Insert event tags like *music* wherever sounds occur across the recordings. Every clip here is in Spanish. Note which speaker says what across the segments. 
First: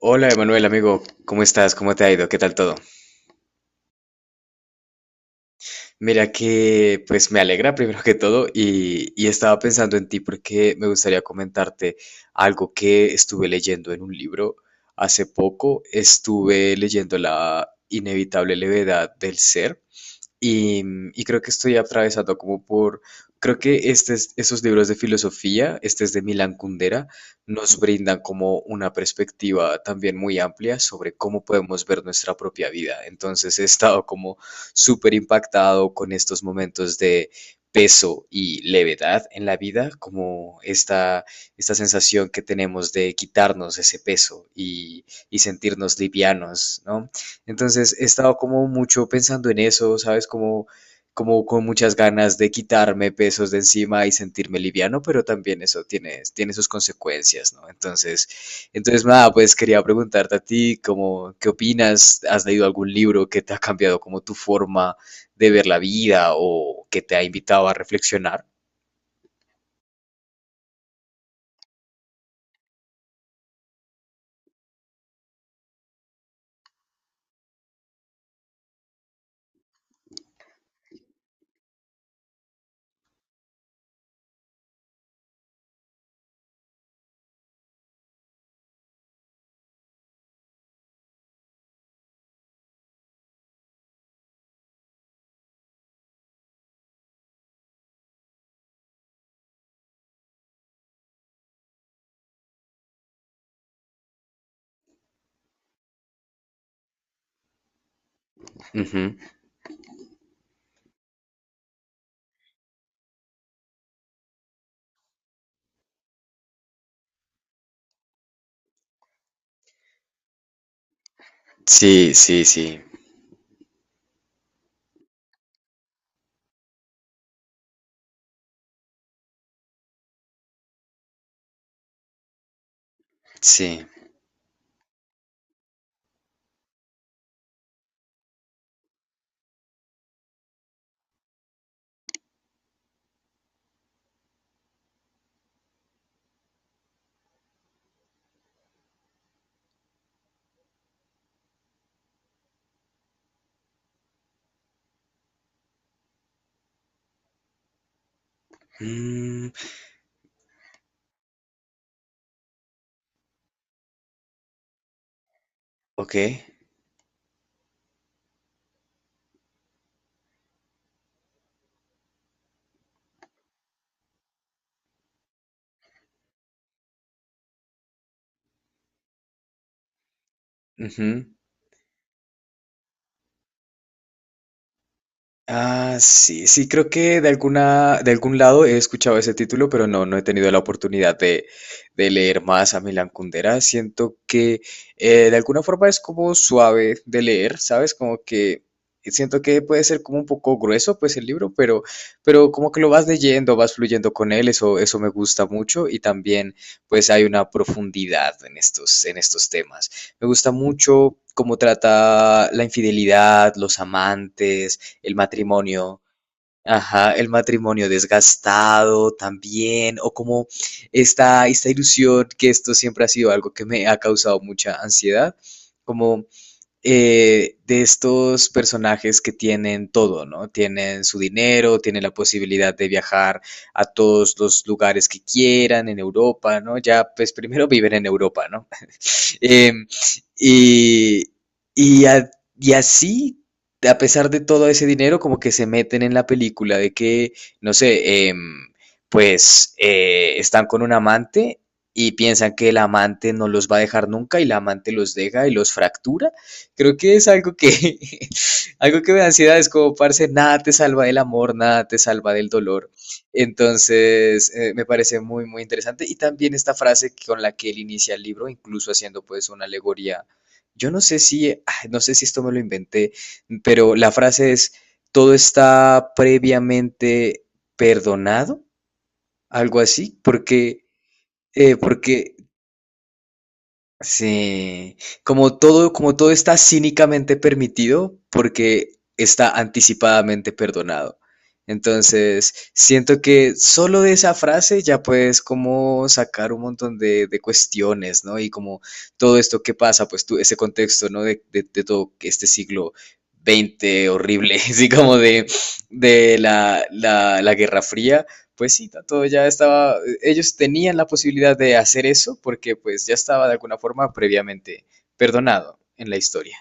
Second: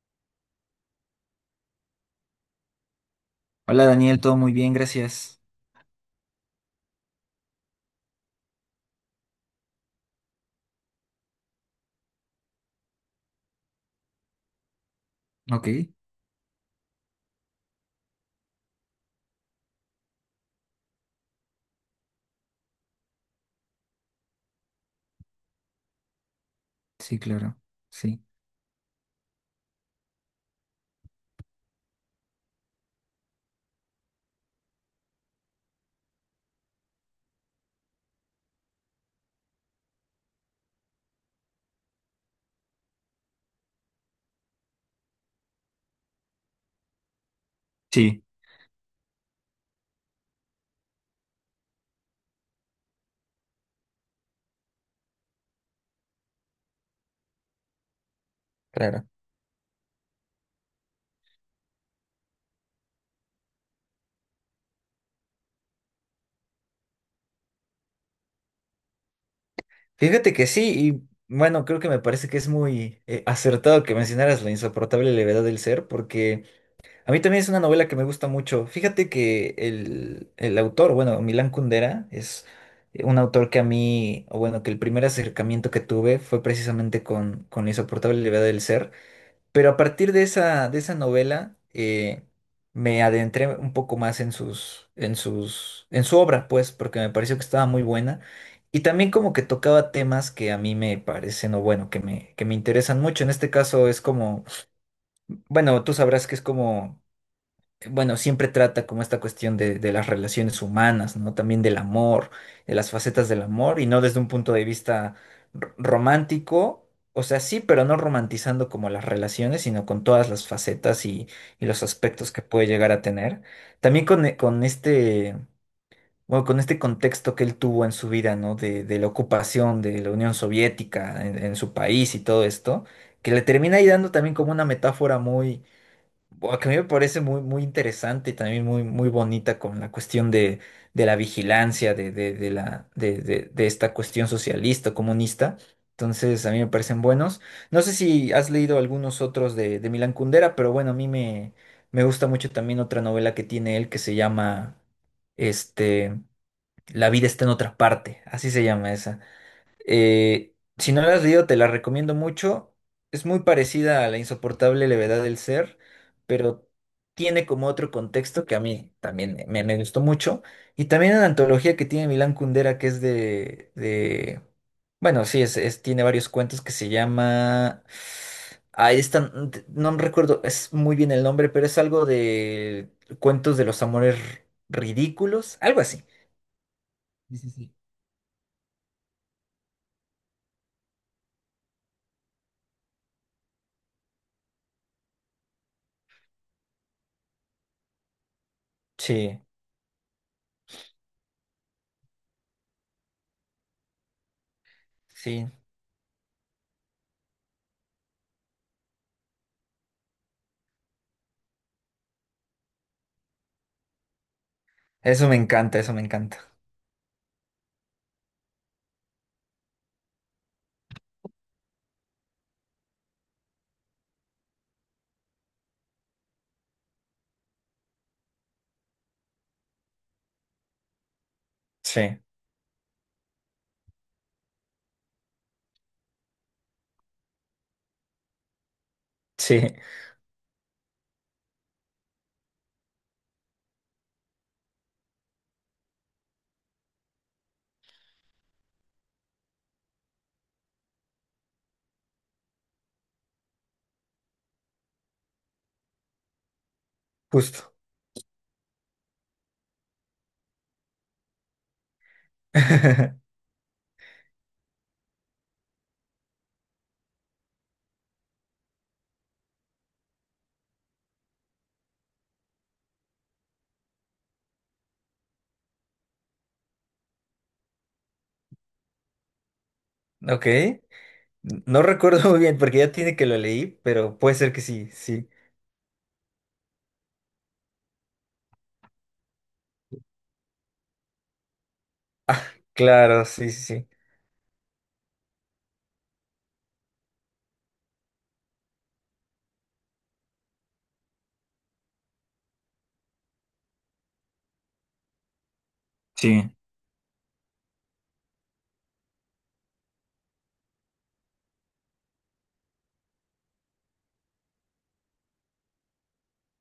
Speaker 1: Hola Emanuel, amigo, ¿cómo estás? ¿Cómo te ha ido? ¿Qué tal todo?
Speaker 2: Hola Daniel, todo muy bien, gracias.
Speaker 1: Mira que pues me alegra primero que todo y estaba pensando en ti porque me gustaría comentarte algo que estuve leyendo en un libro hace
Speaker 2: Ok,
Speaker 1: poco. Estuve leyendo La inevitable levedad del ser. Y, y creo que estoy atravesado como creo que esos libros de filosofía, este es de Milan Kundera,
Speaker 2: sí, claro,
Speaker 1: nos brindan
Speaker 2: Sí.
Speaker 1: como una perspectiva también muy amplia sobre cómo podemos ver nuestra propia vida. Entonces he estado como súper impactado con estos momentos de peso y levedad en la vida, como esta sensación que tenemos de quitarnos ese peso y sentirnos livianos, ¿no? Entonces he
Speaker 2: Sí.
Speaker 1: estado como mucho pensando en eso, ¿sabes? Como, como con muchas ganas de quitarme pesos de encima y sentirme liviano, pero también eso tiene sus consecuencias, ¿no? Entonces
Speaker 2: Claro.
Speaker 1: nada, pues quería preguntarte a ti, como, ¿qué opinas? ¿Has leído algún libro que te ha cambiado como tu forma de ver la vida o que te ha invitado a reflexionar?
Speaker 2: Fíjate que sí, y bueno, creo que me parece que es muy acertado que mencionaras La insoportable levedad del ser, porque a mí también es una novela que me gusta mucho. Fíjate que el autor, bueno, Milán Kundera, es un autor que a mí, o bueno, que el primer acercamiento que tuve fue precisamente con La insoportable levedad del ser. Pero a partir de esa novela, me adentré un poco más en su obra, pues, porque me pareció que estaba muy buena. Y también como que tocaba temas que a mí me parecen, o bueno, que me interesan mucho. En este caso es como, bueno, tú sabrás que es como bueno, siempre trata como
Speaker 1: Ujú.
Speaker 2: esta cuestión de las relaciones humanas, ¿no? También del amor, de las facetas del amor, y no desde un punto de vista romántico. O sea, sí, pero no romantizando como las relaciones, sino con todas las facetas y los
Speaker 1: Sí,
Speaker 2: aspectos que
Speaker 1: sí,
Speaker 2: puede
Speaker 1: sí,
Speaker 2: llegar a tener. También con, e- con este, bueno, con este contexto que él tuvo en su vida, ¿no? De la ocupación de la Unión Soviética en su país y todo esto, que le termina
Speaker 1: sí.
Speaker 2: ahí dando también como una metáfora muy, buah, que a mí me parece muy, muy interesante y también muy, muy bonita con la cuestión de la vigilancia de la, de esta cuestión socialista, comunista. Entonces, a mí me parecen buenos. No sé si has leído algunos otros de Milan Kundera, pero bueno, a mí me gusta mucho también otra novela que tiene él que se llama este, La vida está en otra parte. Así se llama esa.
Speaker 1: Mm,
Speaker 2: Si no la has leído, te la recomiendo mucho. Es muy parecida a La insoportable levedad del ser,
Speaker 1: ok.
Speaker 2: pero tiene como otro contexto que a mí también me gustó mucho. Y también una antología que tiene Milán Kundera, que es bueno, sí, tiene varios cuentos que se llama. Ahí están, no me recuerdo es muy bien el
Speaker 1: Ujú.
Speaker 2: nombre, pero es algo de cuentos de los amores ridículos, algo
Speaker 1: Ah,
Speaker 2: así.
Speaker 1: sí, sí, creo que de
Speaker 2: Sí, sí, sí.
Speaker 1: alguna, de algún lado he escuchado ese título, pero no, no he tenido la oportunidad de leer más a Milan Kundera. Siento que de alguna forma es como suave de leer, ¿sabes? Como que
Speaker 2: Sí,
Speaker 1: siento que puede ser como un poco grueso, pues el libro, pero como que lo vas leyendo, vas fluyendo con él, eso me gusta
Speaker 2: sí.
Speaker 1: mucho y también pues hay una profundidad en estos temas. Me gusta mucho cómo trata la infidelidad, los amantes, el
Speaker 2: Eso me encanta, eso me
Speaker 1: matrimonio.
Speaker 2: encanta.
Speaker 1: Ajá, el matrimonio desgastado también, o como esta ilusión, que esto siempre ha sido algo que me ha causado mucha ansiedad, como de estos personajes que tienen todo, ¿no? Tienen su dinero, tienen la
Speaker 2: Sí,
Speaker 1: posibilidad de viajar a todos los lugares que quieran en Europa, ¿no? Ya, pues primero viven en Europa, ¿no?
Speaker 2: sí,
Speaker 1: Eh, y, y, a- y así, a pesar de todo ese dinero, como que se meten en la película de que, no sé, pues están con un amante y piensan que el amante no los va a dejar nunca y el amante los deja y los fractura. Creo que es algo que,
Speaker 2: justo.
Speaker 1: *laughs* algo que me da ansiedad, es como, parce, nada te salva del amor, nada te salva del dolor.
Speaker 2: *laughs*
Speaker 1: Entonces, me parece muy, muy interesante. Y también esta frase con la que él inicia el libro, incluso haciendo pues una alegoría. Yo no sé si, no sé si esto me lo inventé, pero la frase es, todo está previamente perdonado, algo así,
Speaker 2: Ok.
Speaker 1: porque,
Speaker 2: No recuerdo *laughs*
Speaker 1: porque
Speaker 2: muy bien porque ya tiene que lo leí, pero puede ser que sí,
Speaker 1: sí,
Speaker 2: sí.
Speaker 1: como todo está cínicamente permitido porque está anticipadamente perdonado. Entonces, siento
Speaker 2: Claro, sí,
Speaker 1: que
Speaker 2: sí, sí.
Speaker 1: solo de esa frase ya puedes como sacar un montón de cuestiones, ¿no? Y como todo esto que pasa, pues tú, ese contexto, ¿no? De todo este siglo XX horrible, *laughs* así como de
Speaker 2: Sí,
Speaker 1: la Guerra Fría, pues sí, todo ya estaba, ellos tenían la posibilidad de hacer eso porque pues ya estaba de alguna forma previamente perdonado en la historia.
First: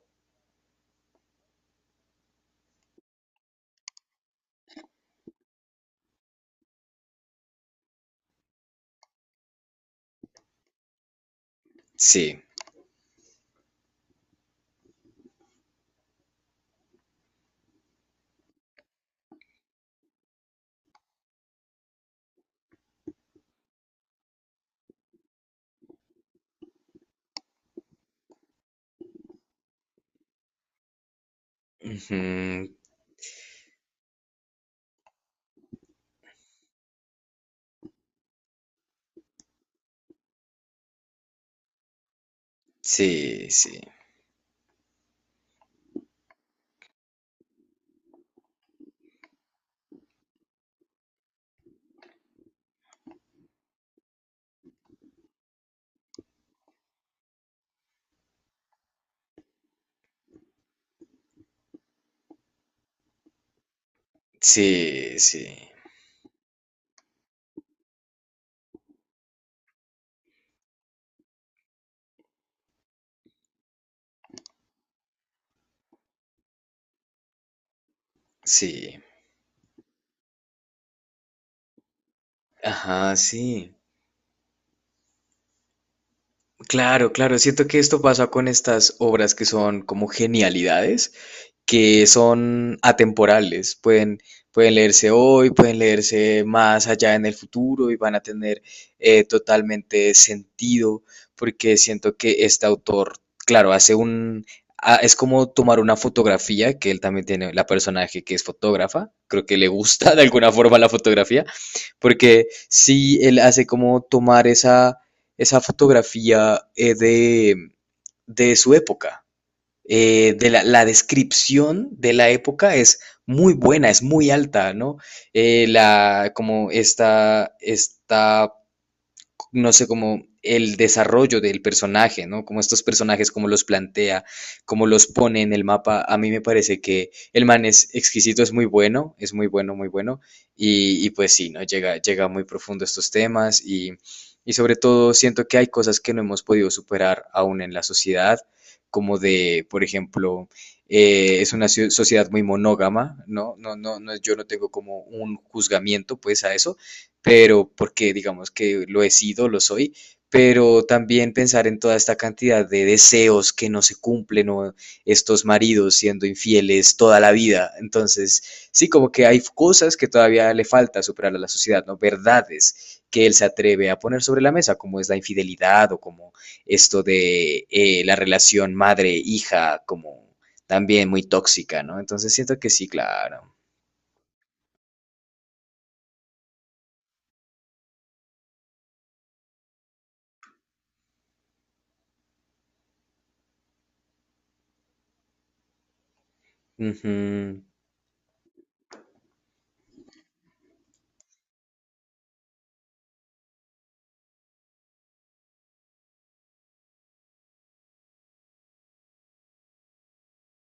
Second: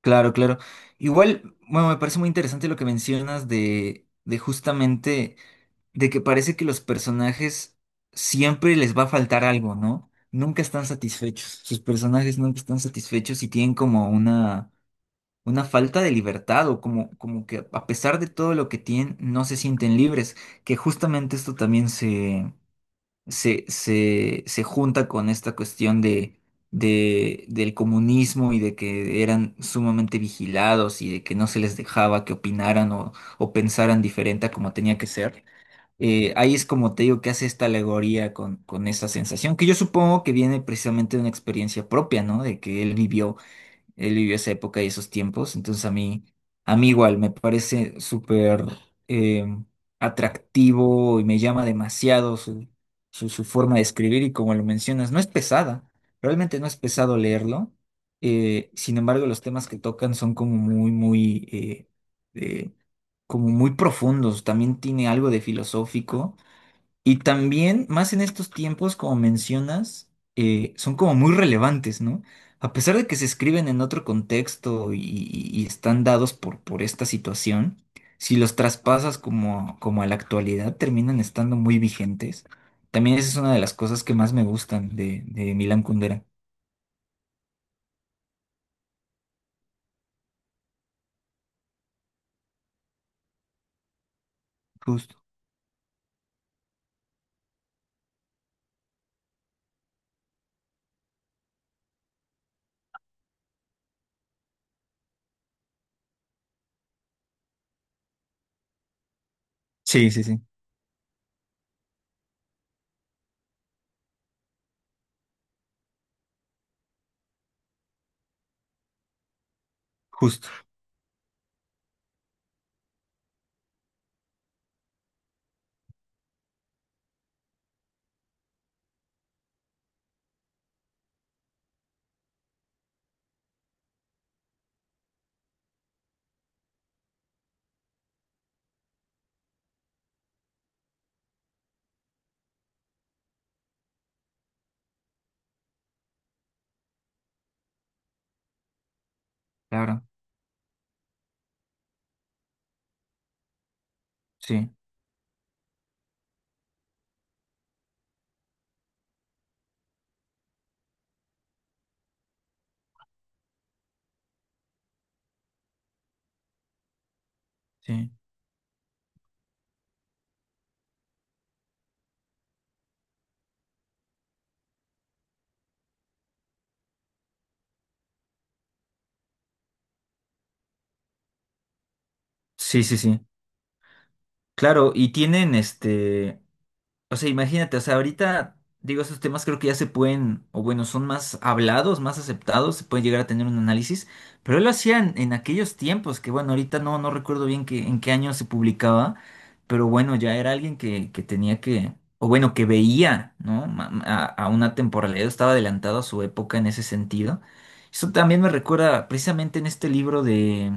Speaker 2: claro, claro. Igual, bueno, me parece muy interesante lo que mencionas de justamente, de que parece que los personajes siempre les va a faltar algo, ¿no? Nunca están satisfechos. Sus personajes
Speaker 1: Sí,
Speaker 2: nunca están satisfechos y tienen como una falta de libertad o como que a pesar de todo lo que tienen, no se sienten libres, que justamente esto también se junta con esta cuestión del comunismo y de que eran sumamente vigilados y de que no se les dejaba que
Speaker 1: ujú,
Speaker 2: opinaran o pensaran diferente a como tenía que ser. Ahí es como te digo que hace esta alegoría con esa sensación, que yo supongo que viene precisamente de una experiencia propia, ¿no? De que él vivió
Speaker 1: sí, sí,
Speaker 2: él vivió esa época y esos tiempos, entonces a mí igual me parece súper eh, atractivo y me llama demasiado su forma de escribir y como lo mencionas, no es pesada, realmente no es pesado leerlo. Sin embargo, los temas que tocan son como muy, muy, eh, como muy profundos. También tiene
Speaker 1: sí,
Speaker 2: algo de
Speaker 1: sí,
Speaker 2: filosófico y también, más en estos tiempos, como mencionas, son como muy relevantes, ¿no? A pesar de que se escriben en otro contexto y están dados por esta situación, si los
Speaker 1: sí,
Speaker 2: traspasas como a la actualidad, terminan estando muy vigentes.
Speaker 1: ajá,
Speaker 2: También esa es una de las
Speaker 1: sí.
Speaker 2: cosas que más me gustan de Milán Kundera.
Speaker 1: Claro, claro, siento que esto pasa con estas obras que son como genialidades, que son atemporales, pueden, pueden leerse
Speaker 2: Justo.
Speaker 1: hoy, pueden leerse más allá en el futuro y van a tener totalmente sentido, porque siento que este autor, claro, hace un... es como tomar una fotografía, que él también tiene, la personaje que es fotógrafa, creo que le
Speaker 2: Sí,
Speaker 1: gusta *laughs* de
Speaker 2: sí, sí.
Speaker 1: alguna forma la fotografía, porque sí, él hace como tomar esa fotografía de su época,
Speaker 2: Justo.
Speaker 1: de la descripción de la época es muy buena, es muy alta, ¿no? Como esta, no sé, como el desarrollo del personaje, ¿no? Como estos personajes, como los plantea, como los pone en el mapa. A mí me parece que el man es exquisito, es muy bueno, muy bueno. Y pues sí, ¿no? Llega, llega muy profundo a estos temas y sobre todo siento que hay cosas que no hemos podido superar aún en la sociedad, como de, por
Speaker 2: Claro.
Speaker 1: ejemplo, es una ciu- sociedad muy monógama, ¿no? No, no, no, yo no tengo
Speaker 2: Sí,
Speaker 1: como un juzgamiento pues a eso, pero porque digamos que lo he sido, lo soy, pero también pensar en toda esta cantidad de deseos que no se cumplen o estos maridos siendo infieles toda la vida.
Speaker 2: sí.
Speaker 1: Entonces, sí, como que hay cosas que todavía le falta superar a la sociedad, ¿no? Verdades que él se atreve a poner sobre la mesa, como es la infidelidad o como esto de la relación madre-hija, como también muy tóxica, ¿no? Entonces siento que
Speaker 2: Sí,
Speaker 1: sí,
Speaker 2: sí, sí.
Speaker 1: claro.
Speaker 2: Claro, y tienen este. O sea, imagínate, o sea, ahorita, digo, esos temas creo que ya se pueden, o bueno, son más hablados, más aceptados, se puede llegar a tener un análisis, pero él lo hacían en aquellos tiempos, que bueno, ahorita no,
Speaker 1: Ujú.
Speaker 2: no recuerdo bien en qué año se publicaba, pero bueno, ya era alguien que tenía que, o bueno, que veía, ¿no? A una temporalidad, estaba adelantado a su época en ese sentido. Eso también me recuerda precisamente en este libro de,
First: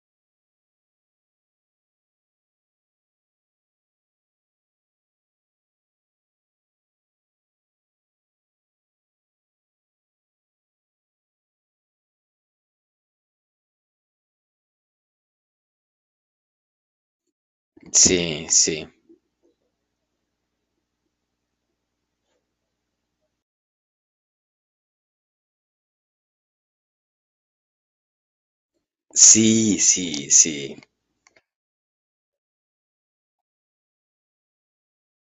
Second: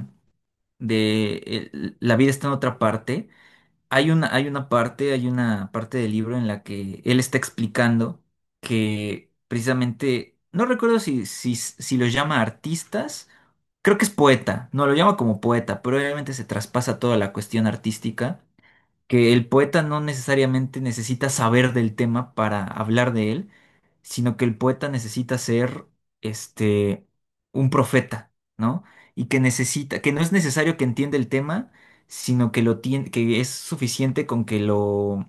Speaker 2: de La vida está en otra parte. Hay una parte del libro en la que él está explicando que precisamente, no recuerdo si los llama artistas, creo que es poeta, no lo llama como poeta, pero obviamente se traspasa toda la cuestión artística,
Speaker 1: Sí, sí.
Speaker 2: que el poeta no necesariamente necesita saber del tema para hablar de él, sino que el poeta necesita ser este un profeta, ¿no? Y que
Speaker 1: Sí,
Speaker 2: necesita,
Speaker 1: sí,
Speaker 2: que no es
Speaker 1: sí.
Speaker 2: necesario que entienda el tema, sino que lo tiene, que es suficiente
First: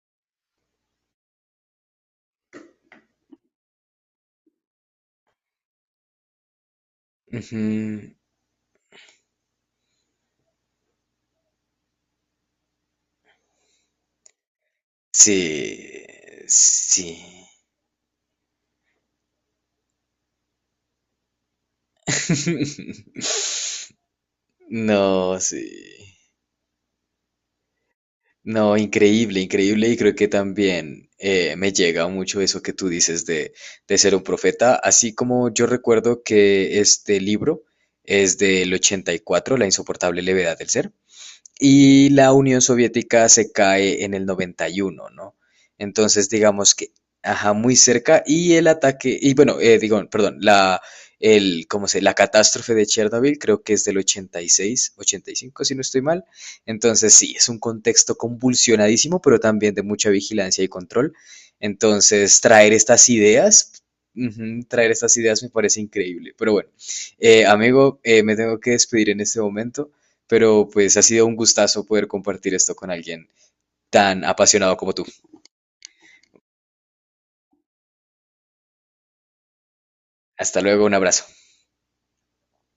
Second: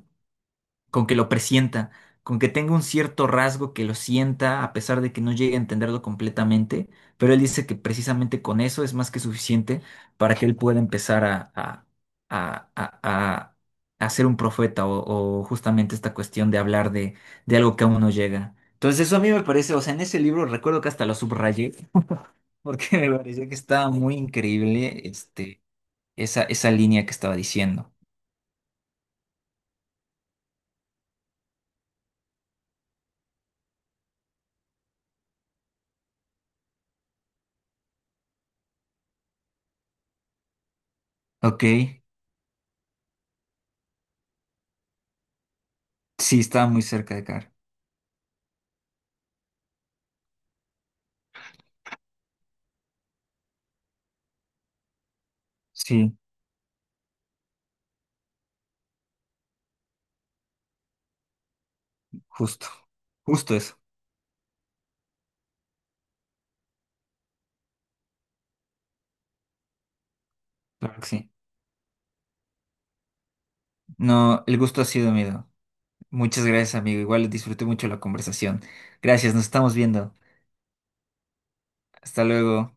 Speaker 2: con que lo presienta, con que tenga un cierto rasgo que lo sienta a pesar de que no llegue a entenderlo completamente, pero él dice que
Speaker 1: Ujú.
Speaker 2: precisamente con eso es más que suficiente para que él pueda empezar a, a- a- a ser un profeta
Speaker 1: Sí,
Speaker 2: o justamente esta cuestión de hablar
Speaker 1: sí.
Speaker 2: de algo que aún no llega. Entonces eso a mí me parece, o sea, en ese libro recuerdo que hasta lo subrayé porque *laughs* me parecía
Speaker 1: *laughs*
Speaker 2: que estaba muy increíble
Speaker 1: No, sí.
Speaker 2: esa línea que estaba diciendo.
Speaker 1: No, increíble, increíble. Y creo que también me llega mucho eso que tú dices de ser un profeta. Así como yo recuerdo que este libro es del 84, La insoportable levedad del ser.
Speaker 2: Ok,
Speaker 1: Y la Unión Soviética se cae en el 91, ¿no? Entonces,
Speaker 2: sí, estaba
Speaker 1: digamos
Speaker 2: muy
Speaker 1: que,
Speaker 2: cerca de Car.
Speaker 1: ajá, muy cerca. Y el ataque, y bueno, digo, perdón, ¿cómo se? La catástrofe de Chernobyl creo que es del 86, 85, si no estoy
Speaker 2: Sí.
Speaker 1: mal. Entonces, sí, es un contexto convulsionadísimo, pero también de mucha vigilancia y control. Entonces,
Speaker 2: Justo,
Speaker 1: traer estas
Speaker 2: justo eso.
Speaker 1: ideas, ujú, traer estas ideas me parece increíble. Pero bueno, amigo, me tengo que despedir en este momento, pero pues
Speaker 2: Claro
Speaker 1: ha
Speaker 2: que
Speaker 1: sido
Speaker 2: sí.
Speaker 1: un gustazo poder compartir esto con alguien tan
Speaker 2: No, el
Speaker 1: apasionado
Speaker 2: gusto ha
Speaker 1: como tú.
Speaker 2: sido mío. Muchas gracias, amigo. Igual disfruté mucho la conversación. Gracias, nos estamos viendo.
Speaker 1: Hasta luego, un abrazo.
Speaker 2: Hasta luego.